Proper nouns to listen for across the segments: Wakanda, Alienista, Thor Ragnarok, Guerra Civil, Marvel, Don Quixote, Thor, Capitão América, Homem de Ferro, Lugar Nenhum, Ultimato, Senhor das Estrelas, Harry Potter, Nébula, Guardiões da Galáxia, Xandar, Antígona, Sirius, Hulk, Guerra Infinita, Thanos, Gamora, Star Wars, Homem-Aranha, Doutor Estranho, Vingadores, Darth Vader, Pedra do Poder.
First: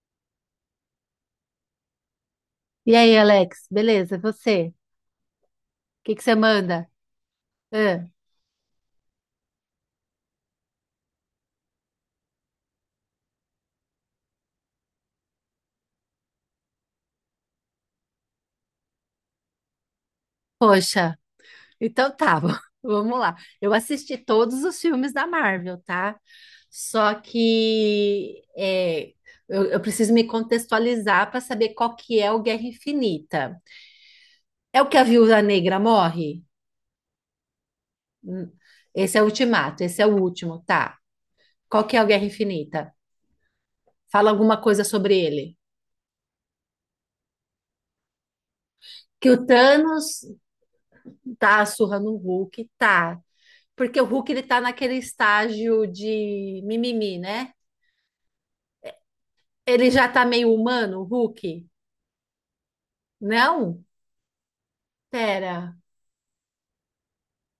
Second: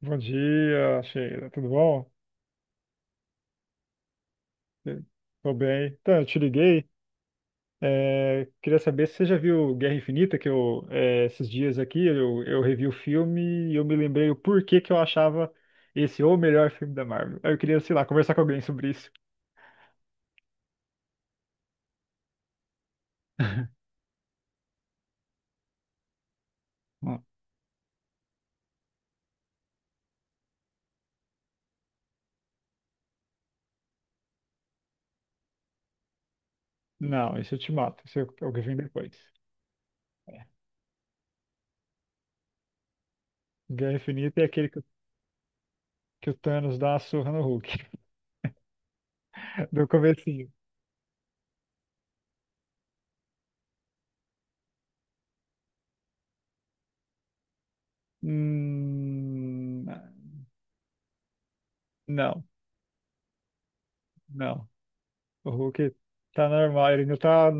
Bom dia, Sheila. Tudo bom? E aí, Alex, beleza? E você? O Tô bem. que Então, que eu você te liguei. manda? Ah, Queria saber se você já viu Guerra Infinita, que esses dias aqui, eu revi o filme e eu me lembrei o porquê que eu achava esse o melhor filme da Marvel. Aí eu queria, sei lá, conversar com alguém sobre isso. poxa, então tá, vamos lá. Eu assisti todos os filmes da Marvel, tá? Só Não, que eu preciso me contextualizar para saber qual que é o Guerra Infinita. É o que a Viúva Negra morre? não, esse eu te mato. Esse é Hum. o que vem depois. Esse é o Ultimato, esse é o É. último, tá? Qual que é o Guerra Infinita? Guerra Fala Infinita é alguma aquele que, coisa sobre ele. que o Thanos dá a surra no Hulk, Que o do Thanos comecinho. dá a surra no Hulk, tá? Porque o Hulk ele tá naquele estágio de mimimi, né? Hum, Ele já tá meio humano, o Hulk? não, Não? não. O Pera. Hulk tá normal, ele não tá.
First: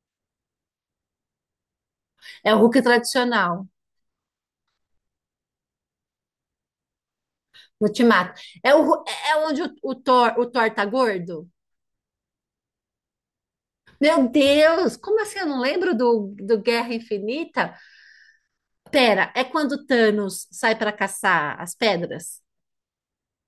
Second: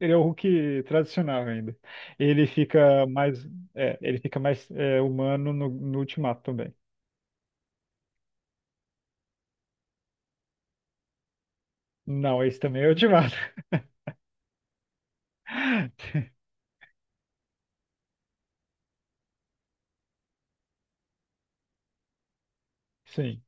Ele é o Hulk tradicional ainda. Ele É o Hulk fica mais. tradicional, É, ele fica mais humano no Ultimato também. Ultimato. É, o, Hu- é é onde o Thor tá gordo? Não, esse também é o Ultimato. Meu Deus, como assim? Eu não lembro do Guerra Infinita? Pera, é quando o Thanos sai para caçar as pedras? Sim.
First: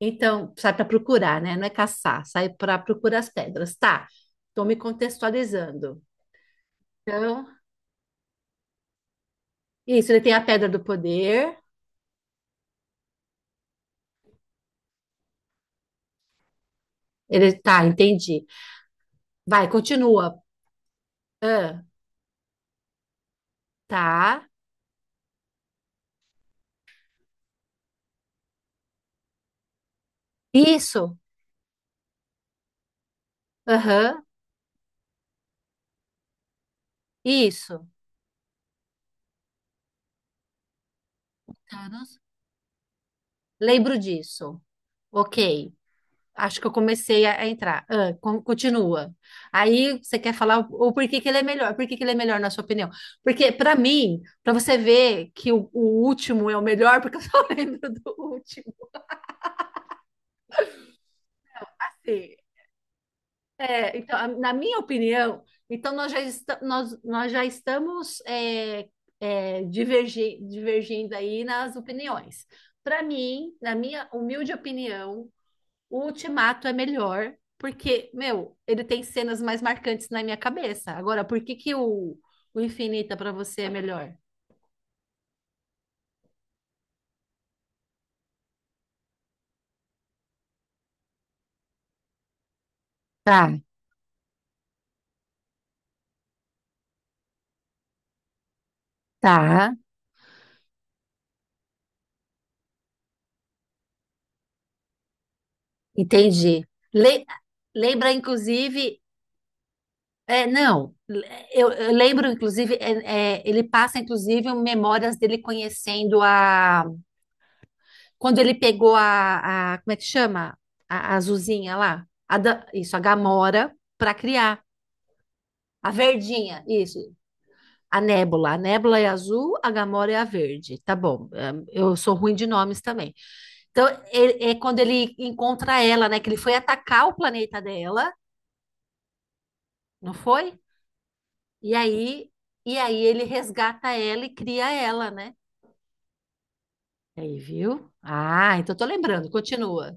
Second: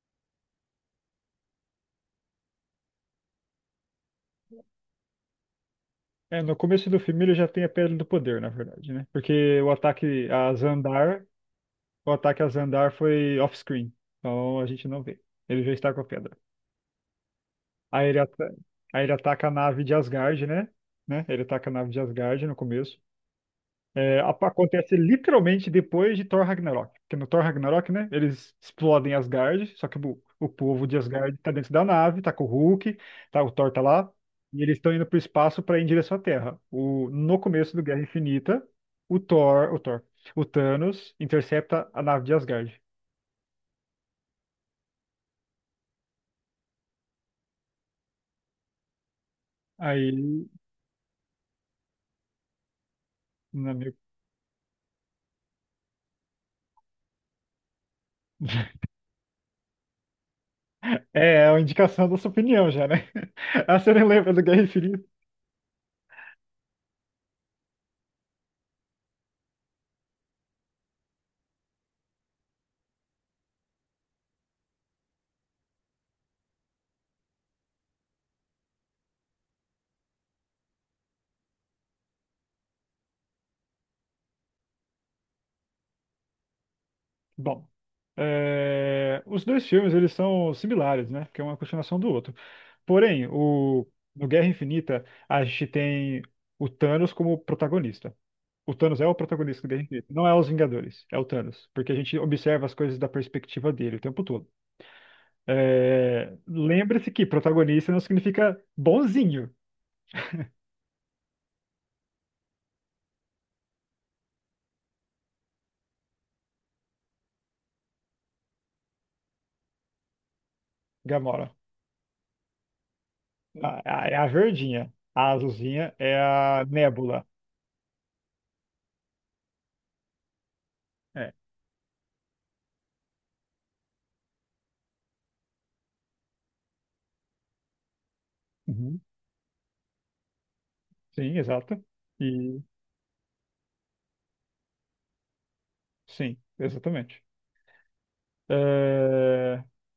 Então, sai para procurar, né? Não é caçar, sai para procurar as pedras. Tá, tô me contextualizando. É, no começo do filme ele Então, já tem a Pedra do Poder, na verdade, né? Porque isso, ele tem a pedra do poder. o ataque a Xandar foi off-screen. Então a gente não vê. Ele já está com a pedra. Ele tá, Aí ele, entendi. ata- aí ele ataca a Vai, nave de continua. Asgard, né? Né? Ele ataca a Ah, nave de Asgard no começo. É, a- tá. acontece literalmente depois de Thor Ragnarok. Porque no Thor Ragnarok, né, eles explodem Asgard, só que o povo de Isso. Asgard tá dentro da nave, tá com o Hulk, tá, o Thor tá lá, Aham. e eles estão indo pro espaço para ir em direção à Terra. No começo do Isso. Guerra Infinita, o Thor, o Thor, o Thanos intercepta a Thanos. nave de Asgard. Lembro disso. Ok. Acho que eu comecei a entrar. Ah, continua. Aí Aí, você quer falar o porquê que ele é melhor? Por que que ele é melhor na sua opinião? Porque para na minha. mim, para você ver que o último é o melhor, porque eu só lembro do último. É uma indicação da sua Assim, opinião já, né? Ah, você não então, lembra do na Guerra minha Infinita? opinião, então nós já estamos divergindo aí nas opiniões. Para mim, na minha humilde opinião, o Ultimato é melhor, porque, meu, ele tem cenas mais marcantes na minha cabeça. Agora, por que que o Infinita para você é melhor? Bom, os dois filmes eles são similares, né? Porque um é uma continuação do outro. Porém, Tá, o... no Guerra Infinita, a gente tem o Thanos como protagonista. O Thanos é o protagonista do tá, Guerra Infinita, não é os Vingadores, é o Thanos, porque a gente observa as coisas da perspectiva dele o tempo todo. É, entendi. lembre-se Le- que protagonista não Lembra, significa inclusive, bonzinho, não, eu lembro, inclusive, ele passa, inclusive, memórias dele conhecendo a... Quando ele pegou como é que chama? A Gamora. azulzinha lá. Isso, a Gamora, para É a criar. verdinha, a A azulzinha é verdinha, a isso. Nébula. A Nébula. A Nébula é azul, a Gamora é a verde. Tá bom, É. Eu sou ruim de nomes também. Então, é quando ele encontra ela, né? Que ele foi atacar o planeta dela, Uhum. não foi? Sim, E exato. aí... E aí ele resgata ela e cria ela, né? Sim, exatamente. Aí, viu? Ah, então tô lembrando. É, Continua.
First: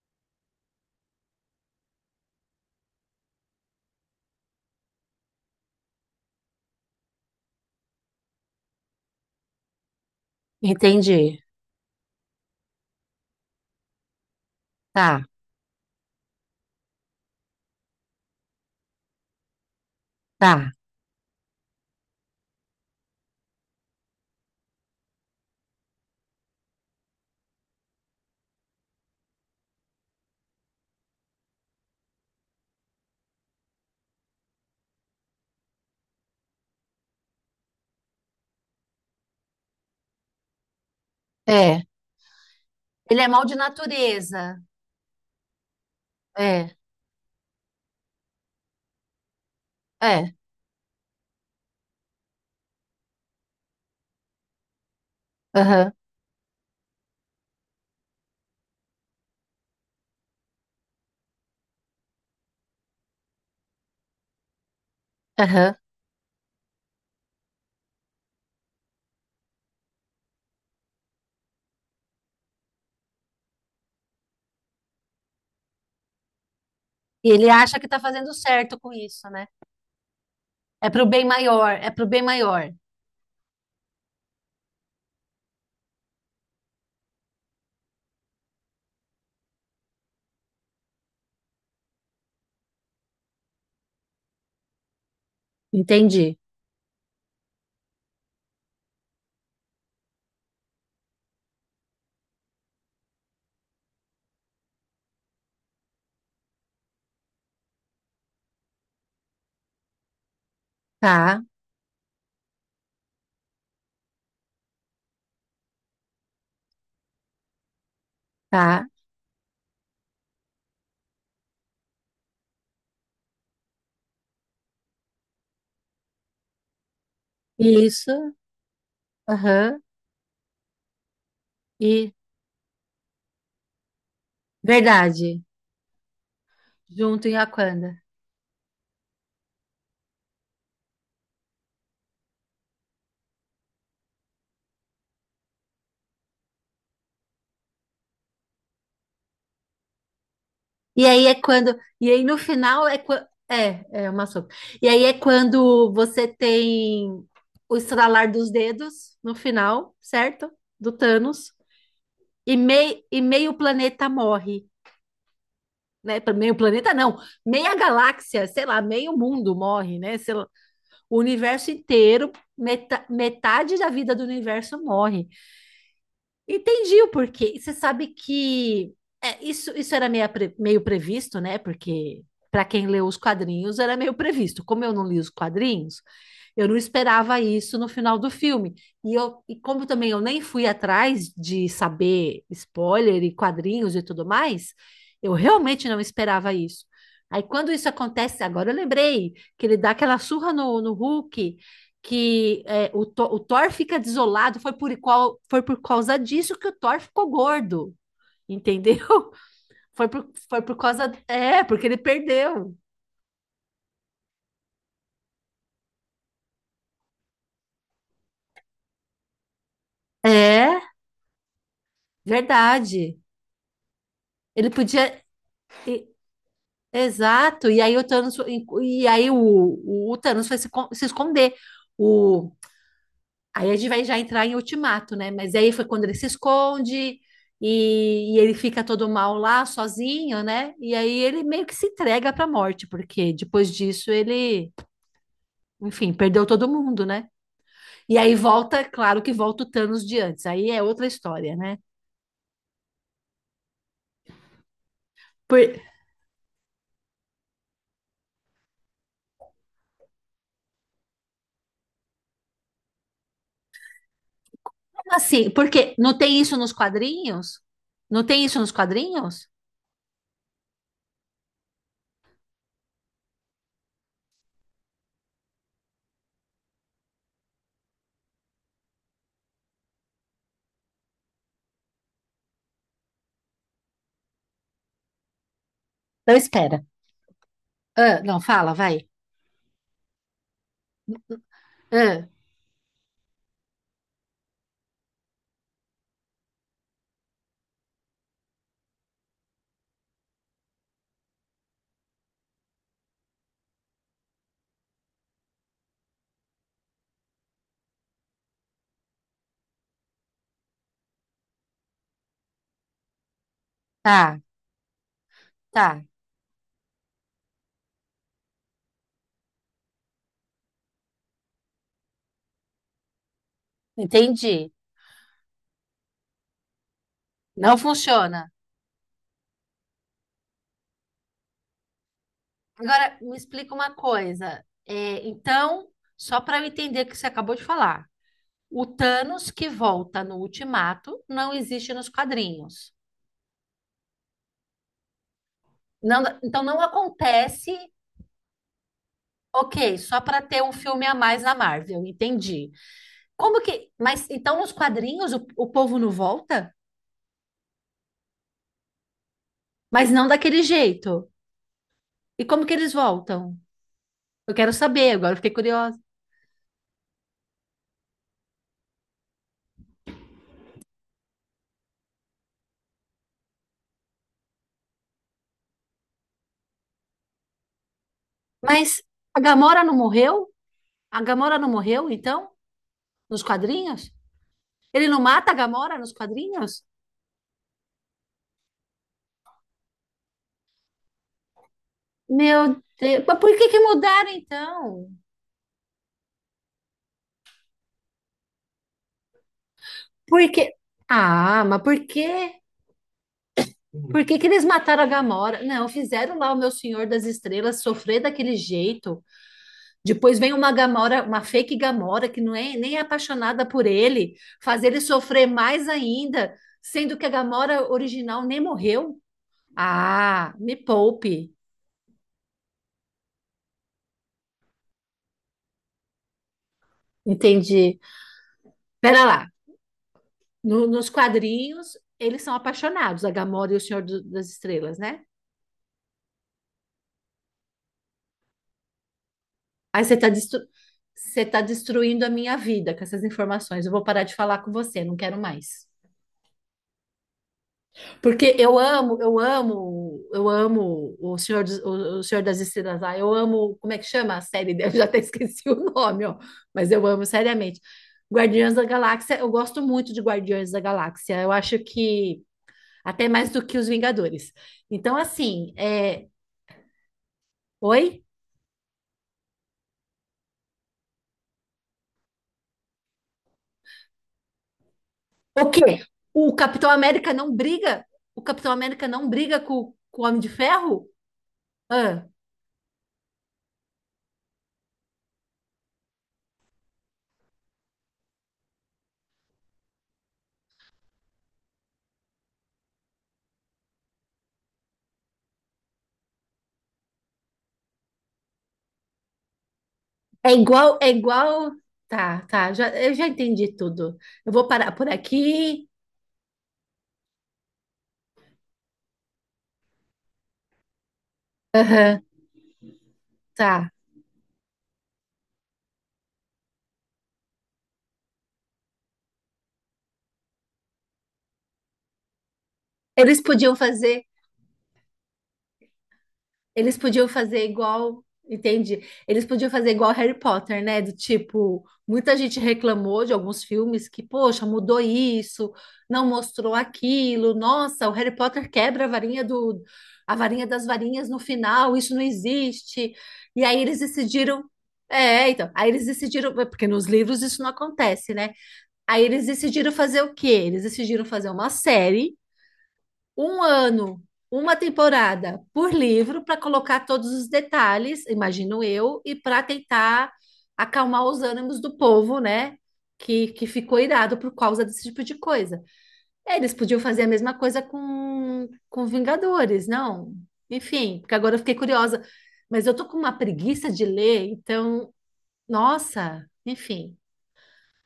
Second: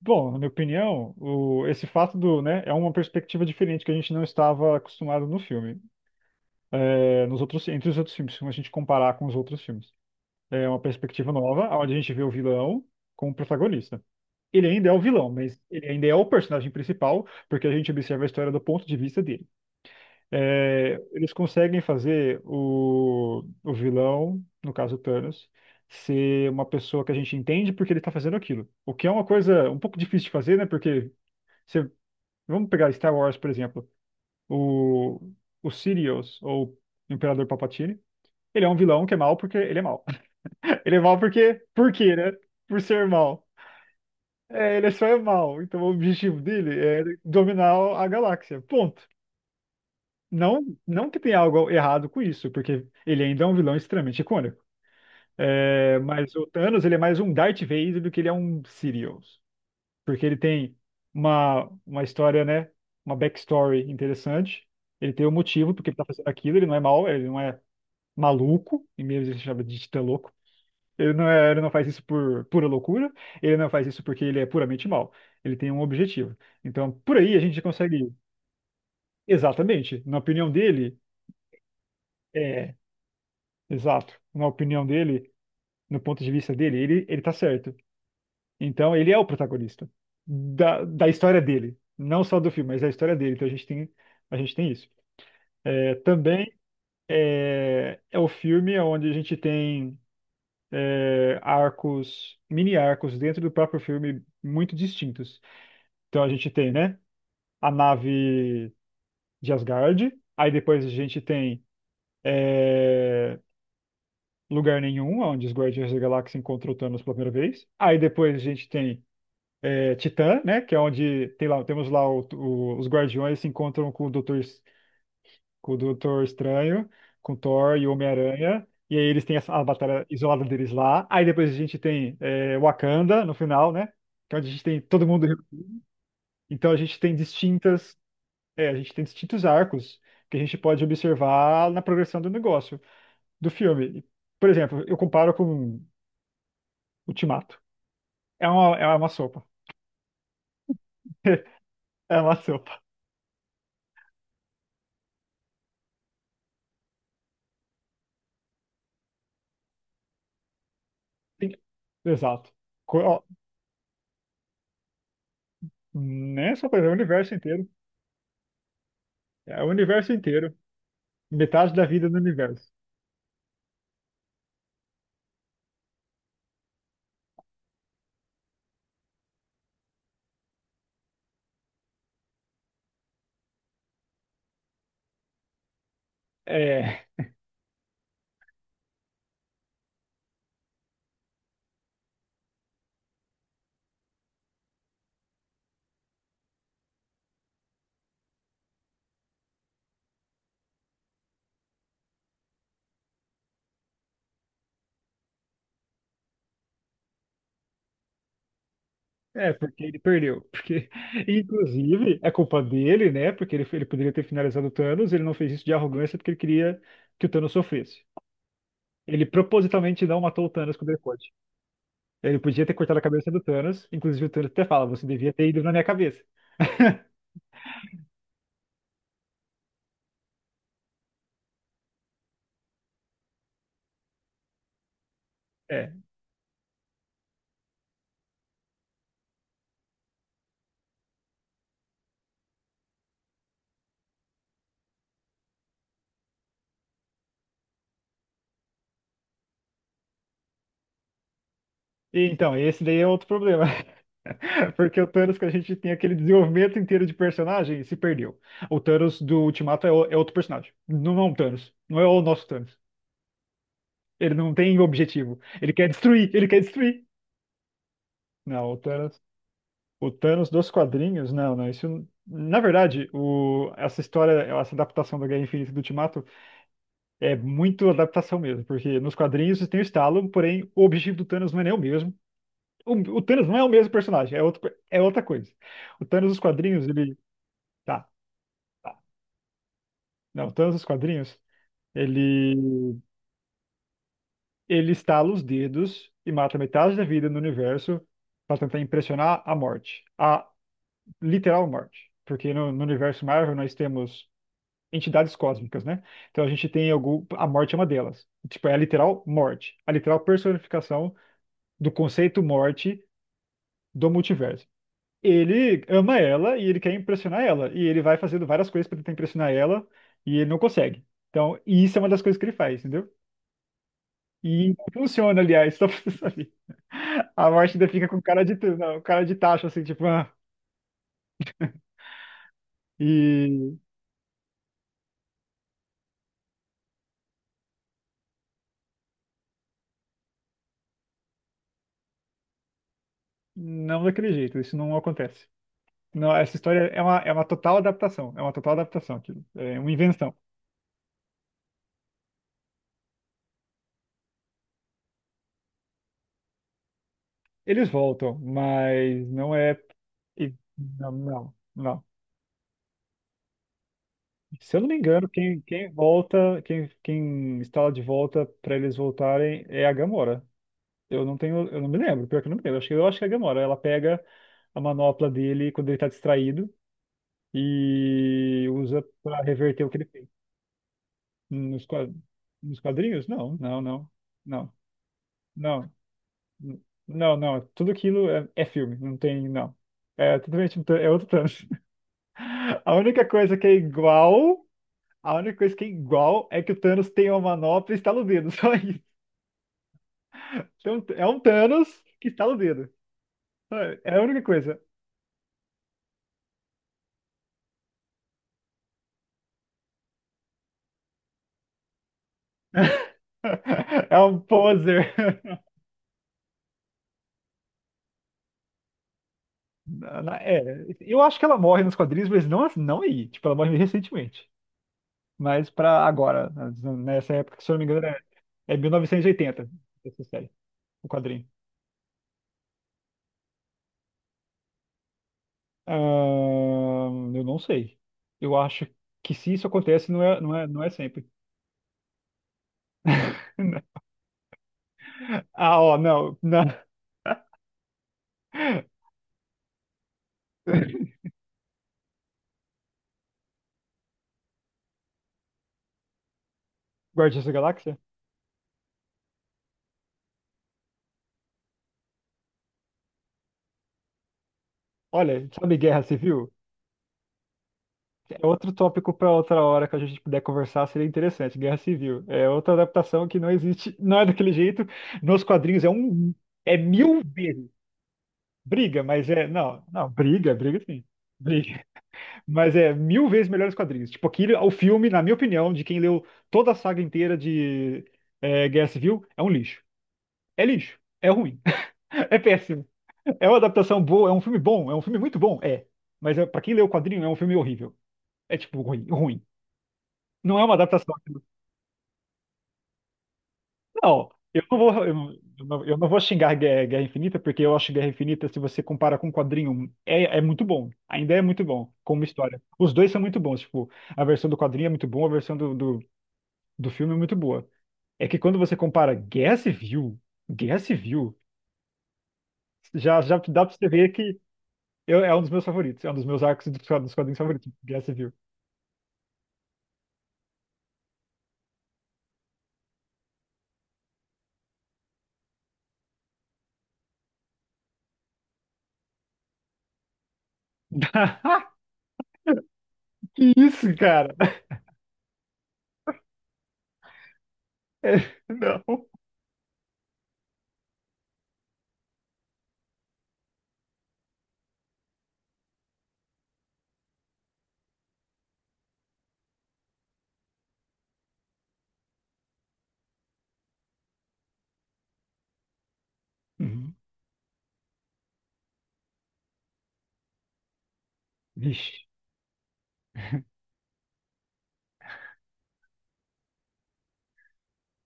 Bom, na minha opinião, esse fato do, né, é uma perspectiva diferente que a gente não estava acostumado no filme. Entre os outros filmes, se a gente comparar com os outros filmes. É uma perspectiva Entendi. nova, onde a gente vê o vilão como protagonista. Ele ainda é o Tá, vilão, mas ele ainda é o personagem principal, porque a gente observa a história do ponto de vista dele. tá. É, eles conseguem fazer o vilão, no caso o Thanos, ser uma pessoa que a gente entende porque ele está fazendo aquilo. O que é uma coisa um pouco difícil de fazer, né? Porque você, vamos pegar Star Wars, por exemplo. O, o Sirius, ou Imperador Palpatine, ele é um vilão que é mal porque ele é mal. Ele é mal porque, É. por quê, né? Por ser Ele é mal mal. de natureza. É, ele é só é mal. Então o objetivo É, dele é dominar a galáxia. Ponto. é. Não, não que tenha algo errado com isso, porque ele ainda é um vilão extremamente icônico. Aham, É, mas o Thanos, ele é mais um Darth Vader do que ele é um Sirius. Porque ele tem uma história, né? Uma backstory interessante. Ele tem um motivo aham. porque ele tá fazendo aquilo. Ele não é mau, ele não é maluco. E mesmo ele se chama de titã louco. Ele não é, ele não faz isso por pura loucura. Ele não faz isso porque ele é puramente mau. Ele tem um objetivo. Então, por E aí a ele gente acha que tá consegue. fazendo certo com isso, né? Exatamente. Na opinião É dele. pro bem maior, é pro bem maior. É, Exato. Na opinião dele, no ponto de vista dele, ele tá certo. Então, ele é o protagonista da história dele. Não só do filme, mas da história dele. Então, a gente tem isso. É, Entendi. também é o filme onde a gente tem arcos, mini arcos dentro do próprio filme muito distintos. Então, a gente tem, né, a nave de Asgard. Aí, depois, a gente Tá, tem é, Lugar Nenhum, onde os Guardiões da Galáxia encontram o Thanos pela primeira vez. Aí depois a gente tá. tem Titã, né? Que é onde temos lá os Guardiões se encontram com o Doutor Estranho, com Thor e o Isso. Homem-Aranha. E aí eles têm a, Aham. batalha isolada deles lá. Aí depois a gente E tem Wakanda no final, né? Que é onde a gente tem todo mundo. verdade. Então a gente tem Junto em distintas, Aquanda. A gente tem distintos arcos que a gente pode observar na progressão do negócio, do filme. Por exemplo, eu comparo com Ultimato. É uma sopa. E aí é quando. E É aí uma no sopa. final é quando. É uma sopa. E aí é quando você tem o estralar dos dedos no final, certo? Do Thanos. Exato. E, mei, Co- e ó, meio planeta morre, né? Meio nem só coisa, é o planeta não, universo inteiro. meia galáxia, sei lá, meio mundo É o morre, universo né? Sei lá, inteiro. o universo Metade da vida do inteiro, universo. Metade da vida do universo morre. Entendi o porquê. E você sabe que isso era meio, meio previsto, né? Porque para quem leu os quadrinhos era meio previsto. Como eu não li os quadrinhos, eu não É, esperava isso no final do filme. E como também eu nem fui atrás de saber spoiler e quadrinhos e tudo mais, eu realmente não esperava isso. Aí quando isso acontece, agora eu lembrei que ele dá aquela surra no Hulk que é, o Thor fica desolado, foi por causa disso que o Thor ficou gordo, entendeu? é porque ele Foi por, perdeu. foi por Porque, causa. É, porque ele inclusive, é culpa perdeu. dele, né? Porque ele poderia ter finalizado o Thanos, ele não fez isso de arrogância porque ele queria que o Thanos sofresse. Ele propositalmente não matou o É, Thanos quando ele pôde. Ele podia ter cortado a verdade. cabeça do Thanos, inclusive o Thanos até Ele fala, você podia. devia ter ido na minha e- cabeça. Exato. E aí o Thanos. E aí o Thanos foi se esconder. O, Aí a gente vai já entrar em Ultimato, né? Mas aí foi É. quando ele se esconde e ele fica todo mal lá, sozinho, né? E aí ele meio que se entrega para a morte, porque depois disso ele, enfim, perdeu todo mundo, né? E aí volta, claro que volta o Thanos de antes. Aí é outra história, né? E, então, esse daí é outro problema. É porque o Thanos que a gente Por, tem aquele desenvolvimento inteiro de personagem se perdeu. O Thanos do Ultimato é outro personagem. Não é um Thanos. Não é o nosso Thanos. Ele não tem como objetivo. assim, Ele quer porque não destruir. tem Ele isso quer nos destruir. quadrinhos? Não tem isso nos Não, o Thanos. quadrinhos? O Thanos dos quadrinhos, não, não. Isso, na verdade, essa história, essa adaptação da Guerra Infinita e do Ultimato é muito adaptação mesmo, porque nos quadrinhos tem o estalo, porém o objetivo do Thanos não é nem o mesmo. O, o Thanos não é o mesmo personagem, é outra coisa. O Thanos Não, dos espera. quadrinhos, ele. Tá. Ah, não, fala, Tá. vai. Não, todos os quadrinhos. Ah, Ele, ele estala os dedos e mata metade da vida no universo para tentar impressionar a morte, a literal morte. Porque no universo Marvel nós temos entidades cósmicas, né? Então a gente tem algum, a morte é uma delas. Tipo, é a literal morte, a literal personificação do conceito morte do tá, multiverso. Ele tá. ama ela e ele quer impressionar ela. E ele vai fazendo várias coisas para tentar impressionar ela e ele não consegue. Então, e isso é uma das coisas que ele faz, entendeu? Entendi. E funciona, aliás, só pra você saber. A morte Não ainda fica com cara funciona. de, não, cara de tacho, assim, tipo, ah, Agora, me explica e uma coisa. Então, só para eu entender o que você acabou de falar, o Thanos que volta no Ultimato não existe nos quadrinhos. não daquele jeito, isso não acontece. Não, Não, essa então, não história é uma acontece. total adaptação, é uma total adaptação, aquilo, é uma Ok, só invenção. para ter um filme a mais na Marvel, entendi. Como que. Mas então nos quadrinhos o povo não volta? Eles voltam, mas não é. Mas não daquele Não, jeito. não, não. E como que eles voltam? Eu quero Se eu não me saber, engano, agora eu fiquei quem curiosa. volta, quem está de volta para eles voltarem é a Gamora. Eu não me lembro, pior que eu não me lembro. Eu acho que é a Gamora. Ela pega a manopla dele quando ele tá distraído e Mas usa a pra reverter Gamora o não que ele fez. morreu? A Gamora não Nos, morreu, qua- então? nos quadrinhos? Nos Não, não, quadrinhos? não, não, Ele não mata a não, Gamora nos n- quadrinhos? não, não. Tudo aquilo é filme, não tem, não. É totalmente, é outro Thanos. Meu A Deus, única mas por coisa que que é que mudaram igual, então? a única coisa que é igual é que o Thanos tem uma manopla e estala o dedo, só isso. Por que? Então, é um Ah, mas Thanos por quê? que estala o dedo. É a Por que única que eles coisa. mataram a Gamora? Não, fizeram lá o meu Senhor das Estrelas sofrer daquele jeito. Depois vem uma Gamora, uma fake Gamora que não é nem é apaixonada por É ele, um fazer ele poser. sofrer mais ainda, sendo que a Gamora original nem morreu. Na- na- Ah, me É, eu acho que poupe. ela morre nos quadrinhos, mas não, não aí. Tipo, ela morre recentemente. Mas pra agora, nessa época, que, se eu não me Entendi. engano, é mil Pera novecentos e lá. oitenta essa série, Nos o quadrinho. quadrinhos, eles são apaixonados, a Gamora e o Senhor das Estrelas, né? Eu não sei. Eu acho que se isso Aí acontece, você tá, destru... não é sempre. você tá destruindo a minha vida com essas informações. Eu vou parar de falar com você, não quero Ah, mais. ó, não, não. Porque eu amo, eu amo, eu amo o Senhor, o Senhor das Estrelas lá. Eu amo, como é que chama a série dele? Eu já até esqueci o nome, ó. Mas eu amo, Guardiões da seriamente. Galáxia? Guardiões da Galáxia, eu gosto muito de Guardiões da Galáxia. Eu acho que até mais do que os Vingadores. Então, Olha, assim, sabe Guerra é... Civil? Oi? É outro tópico para outra hora que a gente puder conversar, seria interessante. Guerra Civil. É outra adaptação que não existe, não é daquele jeito. Nos O quadrinhos quê? O é Capitão mil América não vezes briga? O Capitão briga, América não mas briga não, com, não, com o Homem de briga, briga sim. Ferro? Briga. Ah, Mas é mil vezes melhor os quadrinhos. Tipo, aquilo, o filme, na minha opinião, de quem leu toda a saga inteira de Guerra Civil, é um lixo. É lixo. É ruim. É péssimo. É uma adaptação boa, é um filme bom, é um filme muito bom, é. Mas para quem leu o quadrinho, é um filme horrível. É tipo ruim, ruim. é Não é uma igual, é adaptação. igual. Tá, tá, eu já entendi tudo. Não, Eu vou parar por aqui. eu não vou xingar Guerra Infinita, porque eu acho Guerra Infinita, se você compara com o quadrinho, é muito bom. Ainda é muito bom, Aham, como história. Os dois são muito bons, tipo, tá. a versão do quadrinho é muito boa, a versão do filme é muito boa. É que quando você compara Guerra Civil, Guerra Civil, já Eles dá pra podiam você ver fazer. que é um dos meus favoritos, é um dos meus arcos dos Eles dos podiam quadrinhos fazer favoritos, Guerra igual, Civil. entende? Eles podiam fazer igual Harry Potter, né? Do tipo, muita gente reclamou de alguns filmes que, poxa, mudou isso, não mostrou aquilo. Nossa, o Harry Potter quebra a varinha a varinha das varinhas no final, isso não existe. Que E aí isso, eles cara? decidiram, então, aí eles decidiram, porque nos livros isso não acontece, né? Não. Aí eles decidiram fazer o quê? Eles decidiram fazer uma série um ano, uma temporada por livro para colocar todos os detalhes, imagino eu, e para tentar acalmar os ânimos do povo, né? Que ficou irado por causa desse tipo de coisa. Eles Uhum. podiam fazer a mesma coisa com Vingadores, não? Enfim, porque agora eu fiquei Vixe. curiosa. Mas eu tô com uma preguiça de ler, então, nossa, enfim.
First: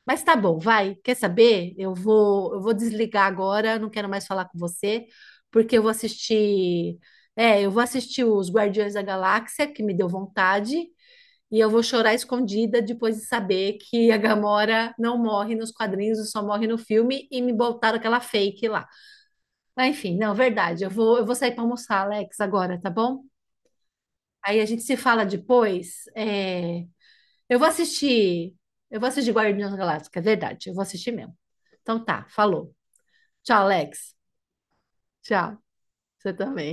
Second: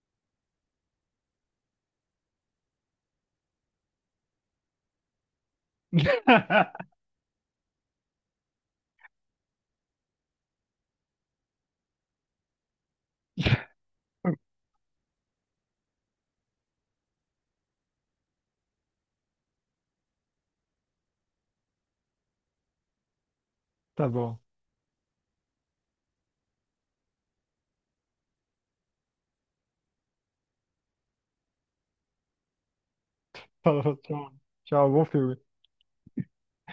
Mas tá bom, vai. Quer saber? Eu vou desligar agora, não quero mais falar com você, porque eu vou assistir, é, eu vou assistir os Guardiões da Galáxia, que me deu vontade, e eu vou chorar escondida depois de saber que a Gamora não morre nos quadrinhos, só morre no filme e me botaram aquela fake lá. Mas enfim, não, verdade. Eu vou sair para almoçar, Alex, agora, tá bom? Tá bom. Aí a gente se fala depois. Eu vou assistir. Eu vou assistir Guardiões da Galáxia, é verdade. Eu vou assistir mesmo. Então tá, falou. Tchau, Falou, Alex. tchau. Tchau, bom filme. Tchau. Você também.